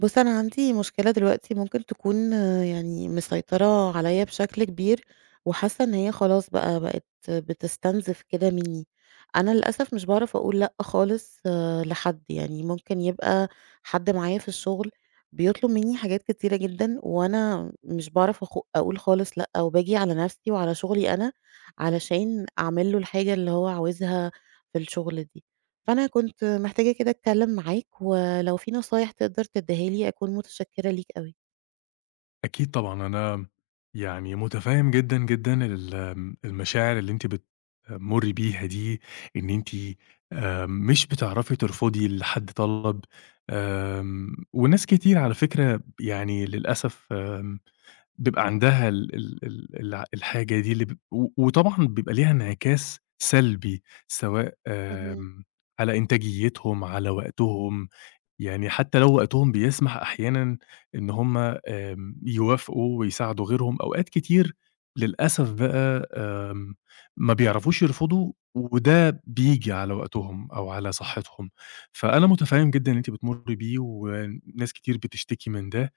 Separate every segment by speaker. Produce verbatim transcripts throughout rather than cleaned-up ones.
Speaker 1: بُص، أنا عندي مشكلة دلوقتي ممكن تكون آه، يعني مسيطرة عليّا بشكل كبير، وحاسة إن هي خلاص بقى بقت بتستنزف كده منّي. أنا للأسف مش باعرف أقول لأ خالص آه، لحد، يعني ممكن يبقى حد معايا في الشغل بيطلب منّي حاجات كتيرة جدًا، وأنا مش باعرف أخ أقول خالص لأ، وباجي على نفسي وعلى شغلي أنا علشان أعمل له الحاجة اللي هو عاوزها في الشغل دي. فأنا كنت محتاجة كده أتكلم معاك، ولو في نصايح تقدر تديها لي أكون متشكرة ليك أوي.
Speaker 2: أكيد طبعًا، أنا يعني مُتفهِّم جدًا، جدًا ال آمم، المشاعر اللي أنتِ بتمُرّي بيها دي، إن أنتِ آآ مش بتعرفي ترفضي لحد طلب، آمم، وناس كتير على فكرة يعني للأسف آمم، بيبقى عندها ال ال ال الع الحاجة دي اللي ب و وطبعًا بيبقى ليها انعكاس سلبي، سواء
Speaker 1: اهم،
Speaker 2: آمم، على إنتاجيتهم، على وقتهم، يعني حتى لو وقتهم بيسمح أحيانًا إن هُم آمم، يوافقوا ويساعدوا غيرهم، أوقات كتير للأسف بقى آمم، ما بيعرفوش يرفضوا وده بييجي على وقتهم أو على صحتهم، فأنا متفهم جدًا اللي أنتِ بتمُرّي بيه وناس كتير بتشتكي من ده.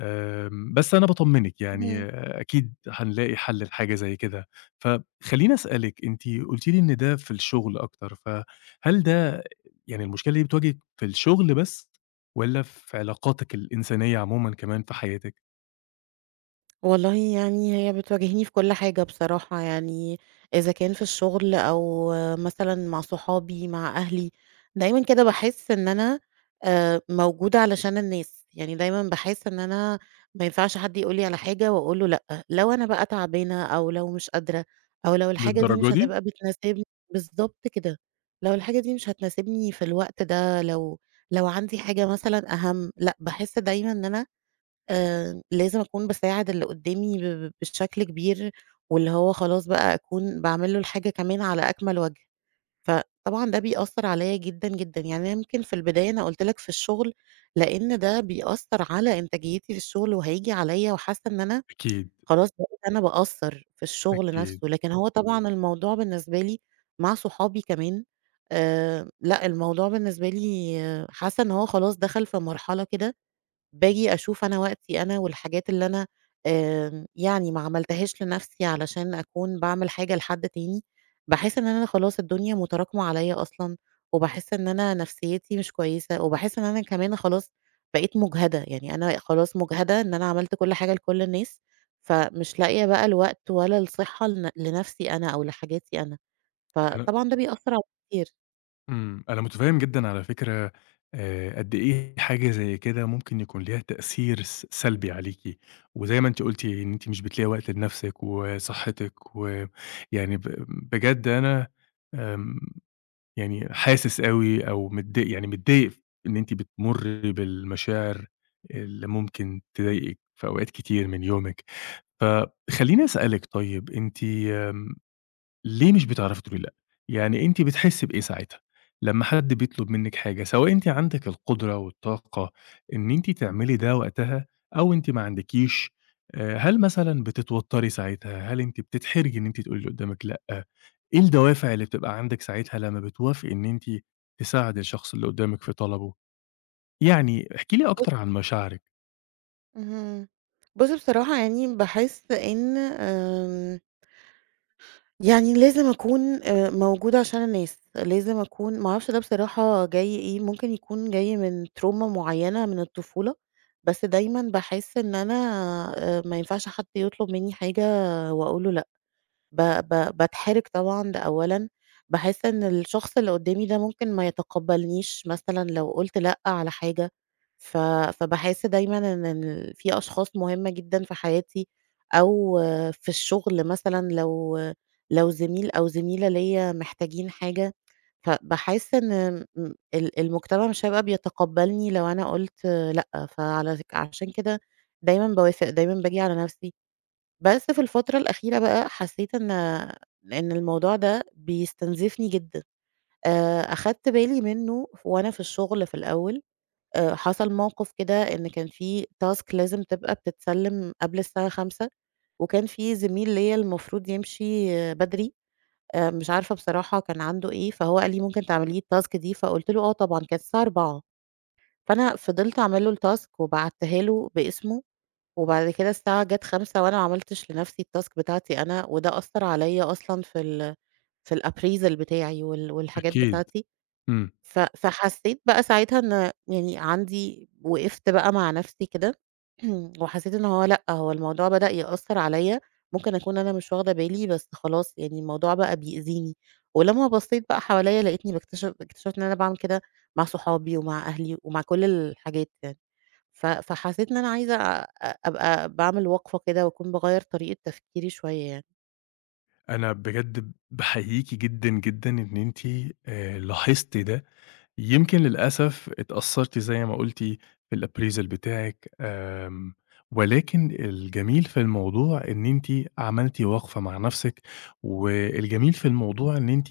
Speaker 2: آمم، بس أنا باطمّنِك يعني
Speaker 1: اهم.
Speaker 2: آه، أكيد هنلاقي حل لحاجة زي كده. فخلّيني أسألِك، أنتِ قُلتِ لي إن ده في الشغل أكتر، فهل ده يعني المشكلة دي بتواجهِك في الشغل بس والّا في علاقاتِك الإنسانية عمومًا كمان في حياتِك؟
Speaker 1: والله يعني هي بتواجهني في كل حاجة بصراحة يعني إذا كان في الشغل أو مثلًا مع صحابي، مع أهلي، دايمًا كده باحس إن أنا آآ موجودة علشان الناس، يعني دايمًا باحس إن أنا ما ينفعش حد يقول لي على حاجة وأقول له لأ، لو أنا بقى تعبانة أو لو مش قادرة أو لو الحاجة دي
Speaker 2: للدرجة
Speaker 1: مش
Speaker 2: دي!
Speaker 1: هتبقى بتناسبني بالضبط كده، لو الحاجة دي مش هتناسبني في الوقت ده، لو لو عندي حاجة مثلًا أهم، لأ باحس دايمًا إن أنا آآ لازم أكون باساعد اللي قدّامي ب ب بشكل كبير، واللي هو خلاص بقى أكون باعمل له الحاجة كمان على أكمل وجه، فطبعًا ده بيأثّر عليّا جدًا، جدًا، يعني أنا يمكن في البداية أنا قُلت لك في الشغل، لإن ده بيأثّر على إنتاجيتي في الشغل وهييجي عليّا وحاسة إن أنا
Speaker 2: أكيد،
Speaker 1: خلاص بقيت أنا باقصّر في الشغل
Speaker 2: أكيد.
Speaker 1: نَفْسه، لكن هو إمم. طبعًا الموضوع بالنسبة لي مع صحابي كمان آآ لأ، الموضوع بالنسبة لي آه، حاسة إن هو خلاص دخل في مرحلة كده باجي أشوف أنا وقتي أنا والحاجات اللي أنا آمم، يعني ما عملتهاش لنفسي علشان أكون باعمل حاجة لحد تاني، باحس إن أنا خلاص الدنيا متراكمة عليّا أصلًا، وباحس إن أنا نفسيتي مش كويسة، وباحس إن أنا كمان خلاص بقيت مُجهدة، يعني أنا خلاص مُجهدة إن أنا عملت كل حاجة لكل الناس، فمش لاقية بقى الوقت ولا الصحة لن لنفسي أنا أو لحاجاتي أنا، فطبعًا ده بيأثّر عليّا كتير.
Speaker 2: إمم، أنا متفهم جدًا على فكرة آآ، قد إيه حاجة زي كده ممكن يكون ليها تأثير س سلبي عليكِ، وزي ما أنتِ قلتِ إن أنتِ مش بتلاقي وقت لنفسِك وصحتِك، ويعني ب بجد أنا آمم، يعني حاسس أوي أو متضايق يعني متضايق إن أنتِ بتمُرّي بالمشاعر اللي ممكن تضايقِك في أوقات كتير من يومِك. فخلّيني أسألِك طيب أنتِ آمم ليه مش بتعرفي تقولي لأ؟ يعني أنتِ بتحسّي بإيه ساعتها، لمّا حد بيطلب منِّك حاجة، سواء أنتِ عندِك القدرة والطاقة إن أنتِ تعملي ده وقتها أو أنتِ ما عندكيش، آآ هل مثلًا بتتوتّري ساعتها، هل أنتِ بتتحرجي إن أنتِ تقولي اللي قدّامِك لأ، إيه الدوافع اللي بتبقى عندِك ساعتها لمّا بتوافقي إن أنتِ تساعدي الشخص اللي قدّامِك في طلبه؟ يعني احكي لي
Speaker 1: بُص
Speaker 2: أكتر عن مشاعرِك.
Speaker 1: اهم، بُص بصراحة يعني باحس إن آمم يعني لازم أكون آآ موجودة عشان الناس، لازم أكون ما أعرفش ده بصراحة جاي إيه، ممكن يكون جاي من trauma معيّنة من الطفولة، بس دايمًا باحس إن أنا آآ ما ينفعش حد يطلب منّي حاجة وأقول له لأ. ب ب باتحرج طبعًا ده أولًا، باحس إن الشخص اللي قدّامي ده ممكن ما يتقبلنيش مثلًا لو قُلت لأ على حاجة، ف فباحس دايمًا إن ال في أشخاص مهمة جدًا في حياتي أو في الشغل مثلًا لو لو زميل أو زميلة ليّا محتاجين حاجة، فباحس إن م ال المجتمع مش هيبقى بيتقبلني لو أنا قُلت لأ، فعلى ك عشان كده دايمًا باوافق، دايمًا باجي على نفسي. بس في الفترة الأخيرة بقى حسيت إن إن الموضوع ده بيستنزفني جدًا، آآ أخدت بالي منه وأنا في الشغل في الأول، آآ حصل موقف كده إن كان في task لازم تبقى بتتسلم قبل الساعة خمسة وكان في زميل ليّا المفروض يمشي آه، بدري، آآ مش عارفة بصراحة كان عنده إيه، فهو قال لي: "ممكن تعملي لي الtask دي؟" فقُلت له: "آه طبعًا." كانت الساعة أربعة فأنا فضلت أعمل له الtask وبعتّها له باسمه وبعد كده الساعة جات خمسة وأنا ما عملتش لنفسي الtask بتاعتي أنا، وده أثّر عليَّ أصلًا في ال في الappraisal بتاعي وال والحاجات
Speaker 2: أكيد.
Speaker 1: بتاعتي،
Speaker 2: إمم،
Speaker 1: ف فحسيت بقى ساعتها إن يعني عندي وقفت بقى مع نفسي كده وحسيت إن هو لأ، هو الموضوع بدأ يأثّر عليَّ، ممكن أكون أنا مش واخدة بالي بس خلاص يعني الموضوع بقى بيأذيني، ولمّا بصيت بقى حواليَّ لقيتني باكتشف اكتشفت إن أنا باعمل كده مع صحابي ومع أهلي ومع كل الحاجات يعني. ف فحسيت إن أنا عايزة أ أ- أبقى باعمل وقفة كده، وأكون باغيّر طريقة تفكيري شوية
Speaker 2: أنا بجد باحييكِ جدًا، جدًا إن أنتِ آآ لاحظتِ ده. يمكن للأسف اتأثّرتِ زي ما قُلتِ بالappraisal بتاعِك آمم، ولكن الجميل في الموضوع إن أنتِ عملتِ وقفة مع نَفْسِك، والجميل في الموضوع إن أنتِ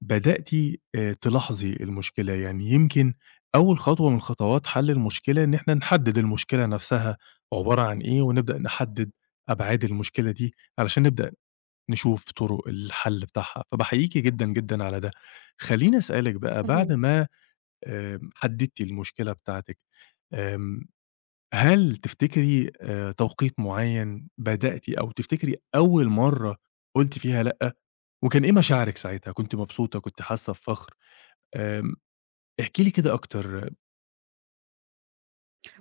Speaker 2: بدأتِ آآ تلاحظي المشكلة، يعني يمكن أول خطوة من خطوات حَل المشكلة إن إحنا نحدّد المشكلة نَفْسها عبارة عن إيه، ونبدأ نحدّد أبعاد المشكلة دي علشان نبدأ نشوف طُرق الحَل بتاعها، فباحييكِ جدًا، جدًا على ده. خلّيني أسألِك بقى بعد
Speaker 1: يعني.
Speaker 2: ما آمم، حددتِ المشكلة بتاعتِك، آمم، هل تفتكري آآ، توقيت معيّن بدأتِ أو تفتكري أول مرّة قُلتِ فيها لأ، وكان إيه مشاعرِك ساعتها، كنتِ مبسوطة، كنتِ حاسة بفخر؟ آمم، احكي لي كده أكتر.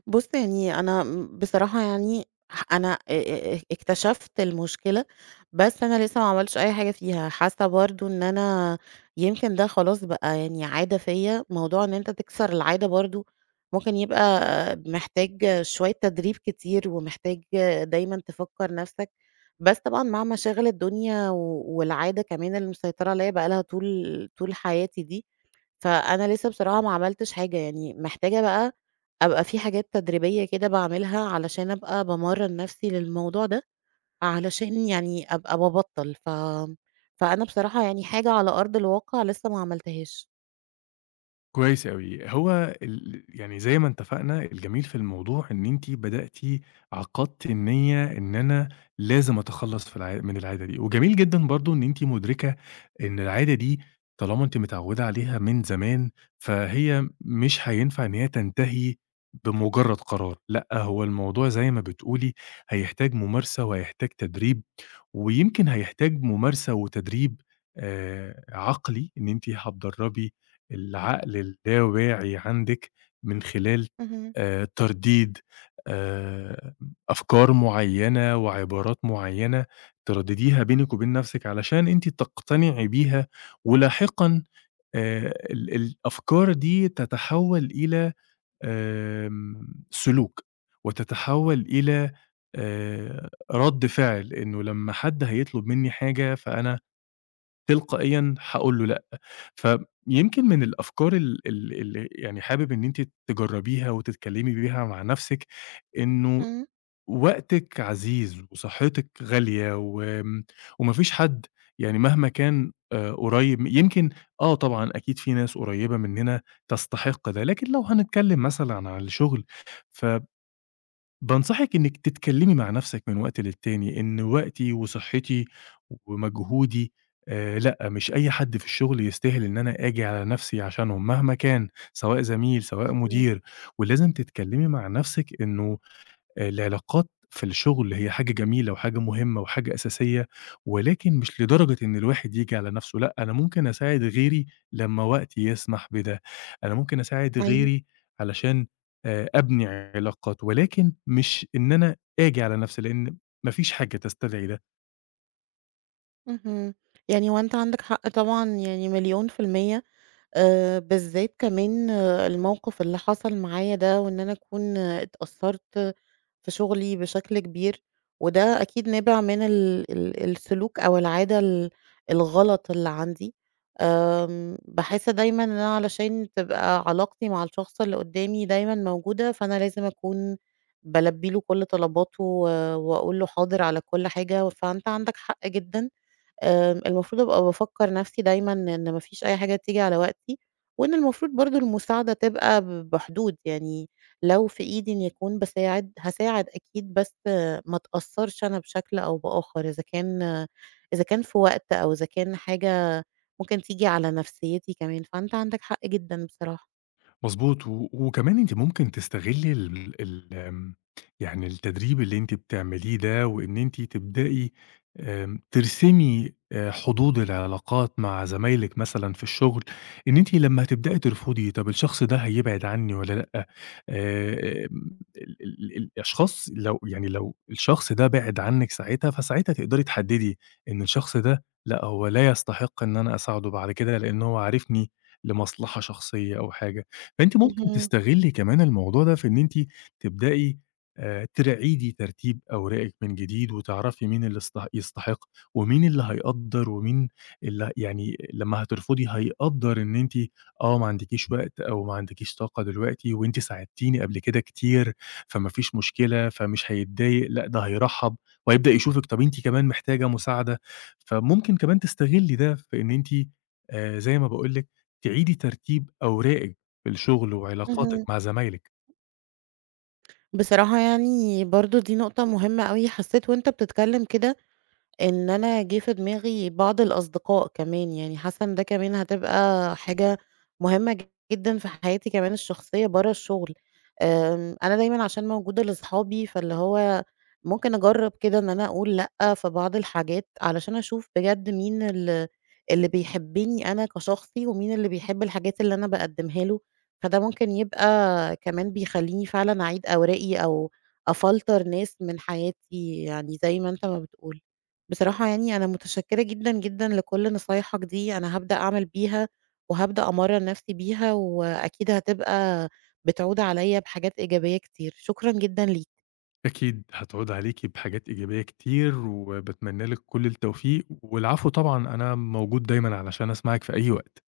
Speaker 1: بُص يعني أنا م بصراحة يعني ح أنا أ أ أ اكتشفت المشكلة، بس أنا لسه ما عملتش أي حاجة فيها، حاسة برضه إن أنا يمكن ده خلاص بقى يعني عادة فيّا، موضوع إن أنت تكسر العادة برضه ممكن يبقى محتاج شوية تدريب كتير، ومحتاج دايمًا تفكّر نَفْسك، بس طبعًا مع مشاغل الدنيا و والعادة كمان اللي مسيطرة عليّا بقى لها طول طول حياتي دي، فأنا لسه بصراحة ما عملتش حاجة، يعني محتاجة بقى أبقى في حاجات تدريبية كده باعملها علشان أبقى بامرّن نفسي للموضوع ده، علشان يعني أبقى بابطّل، ف فأنا بصراحة يعني حاجة على أرض الواقع لسه ما عملتهاش.
Speaker 2: كويس أوي. هو ال يعني زي ما اتفقنا، الجميل في الموضوع إن أنتِ بدأتِ عقدتِ النيّة إن أنا لازم أتخلّص في الع من العادة دي، وجميل جدًا برضه إن أنتِ مُدركة إن العادة دي طالما أنتِ متعوّدة عليها من زمان، فهي مش هينفع إن هي تنتهي بمُجرّد قرار، لأ، هو الموضوع زي ما بتقولي هيحتاج ممارسة وهيحتاج تدريب، ويمكن هيحتاج ممارسة وتدريب آآ عقلي، إن أنتِ هتدرّبي العقل اللاواعي عندِك من خلال
Speaker 1: اهم،
Speaker 2: آآ ترديد آآ أفكار معيّنة وعبارات معيّنة تردديها بينِك وبين نَفْسِك علشان أنتِ تقتنعي بيها، ولاحقًا آآ ال الأفكار دي تتحوّل إلى آمم سلوك، وتتحوّل إلى آآ رَد فعل، إنه لمّا حد هيطلب منّي حاجة فأنا تلقائيًا هاقول له لأ. فيمكن من الأفكار ال ال اللي يعني حابب إن أنتِ تجرّبيها وتتكلّمي بيها مع نَفْسِك، إنه
Speaker 1: إمم،
Speaker 2: وقتِك عزيز وصحّتِك غالية وآمم، وما فيش حد يعني مهما كان آآ قريّب يمكن آه طبعًا أكيد في ناس قريّبة منّنا تستحق ده، لكن لو هنتكلّم مثلًا عن الشُغل ف بانصحِك إنِّك تتكلّمي مع نَفْسِك من وقت للتاني، إن وقتي وصحّتي ومجهودي آآ لأ، مش أي حد في الشغل يستاهل إن أنا آجي على نَفْسي عشانهم مهما كان، سواء زميل، سواء
Speaker 1: إمم، إمم،
Speaker 2: مدير، ولازم تتكلّمي مع نَفْسِك إنه العلاقات في الشغل هي حاجة جميلة وحاجة مهمة وحاجة أساسية، ولكن مش لدرجة إن الواحد ييجي على نفسه، لأ، أنا ممكن أساعد غيري لمّا وقتي يسمح بده، أنا ممكن أساعد
Speaker 1: أيوه.
Speaker 2: غيري علشان آآ أبني علاقات، ولكن مش إن أنا آجي على نفسي، لإن ما فيش حاجة تستدعي ده.
Speaker 1: اهم، يعني هو أنت عندك حق طبعًا يعني مليون في المِيّة آآ بالذات كمان آه، الموقف اللي حصل معايا ده وإن أنا أكون آه، اتأثّرت في شغلي بشكل كبير، وده أكيد نابع من ال ال السلوك أو العادة ال الغلط اللي عندي. آمم باحس دايمًا إن أنا علشان تبقى علاقتي مع الشخص اللي قدّامي دايمًا موجودة، فأنا لازم أكون بالبّي له كل طلباته و وأقول له حاضر على كل حاجة، فأنت عندك حق جدًا آمم، المفروض أبقى بافكّر نَفْسي دايمًا إن ما فيش أي حاجة تيجي على وقتي، وإن المفروض برضه المساعدة تبقى ب بحدود، يعني لو في إيدي إني أكون باساعد، هاساعد أكيد بس آه، ما اتأثّرش أنا بشكل أو بآخَر، إذا كان آه، إذا كان في وقت أو إذا كان حاجة ممكن تيجي على نفسيّتي كمان، فأنت عندك حق جدًا بصراحة.
Speaker 2: مضبوط، و وكمان أنتِ ممكن تستغلّي ال ال آمم، يعني التدريب اللي أنتِ بتعمليه ده، وإن أنتِ تبدئي آمم، ترسمي آآ، حدود العلاقات مع زمايلِك مثلًا في الشغل، إن أنتِ لمّا هتبدئي ترفضي طَب الشخص ده هيبعد عني والّا لأ، آآ، آمم، ال ال ال- الأشخاص لو يعني لو الشخص ده بِعِد عنِّك ساعتها، فساعتها تقدري تحددي إن الشخص ده لأ، هو لا يستحق إن أنا أساعده بعد كده، لإن هو عارفني لمصلحة شخصية أو حاجة. فأنتِ ممكن
Speaker 1: اهم،
Speaker 2: تستغلّي كمان الموضوع ده في إن أنتِ تبدئي آآ تراعيدي ترتيب أوراقِك من جديد، وتعرفي مين اللي است يستحق، ومين اللي هيقدّر، ومين اللي يعني لمّا هترفضي هيقدّر إن أنتِ آه، ما عندكيش وقت أو ما عندكيش طاقة دلوقتي، وأنتِ ساعدتيني قبل كده كتير، فما فيش مشكلة، فمش هيتضايق، لأ ده هيرحّب، وهيبدأ يشوفِك طَب أنتِ كمان محتاجة مساعدة، فممكن كمان تستغلّي ده في إن أنتِ آآ زي ما باقول لِك تعيدي ترتيب أوراقِك في الشغل وعلاقاتِك
Speaker 1: اهم.
Speaker 2: مع زمايلِك،
Speaker 1: بصراحة يعني برضه دي نقطة مهمة أوي، حسّيت وأنت بتتكلّم كده إن أنا جِه في دماغي بعض الأصدقاء كمان، يعني حاسة إن ده كمان هتبقى حاجة مهمة جدًا في حياتي كمان الشخصية برّه الشغل، آمم، أنا دايمًا عشان موجودة لأصحابي فاللي هو ممكن أجرّب كده إن أنا أقول لأ في بعض الحاجات، علشان أشوف بجد مين ال اللي بيحبني أنا كشخصي، ومين اللي بيحب الحاجات اللي أنا باقدّمها له، فده ممكن يبقى كمان بيخلّيني فعلًا أعيد أوراقي أو أفلتر ناس من حياتي يعني زي ما أنت ما بتقول. بصراحة يعني أنا متشكرة جدًا، جدًا لكل نصايحك دي، أنا هابدأ أعمل بيها، وهابدأ أمرّن نفسي بيها، وأكيد هتبقى بتعود عليَّ بحاجات إيجابية كتير، شكرًا جدًا ليك.
Speaker 2: أكيد هتعود عليكِ بحاجات إيجابية كتير، وباتمنى لِك كل التوفيق، والعفو طبعًا أنا موجود دايمًا علشان أسمعِك في أي وقت.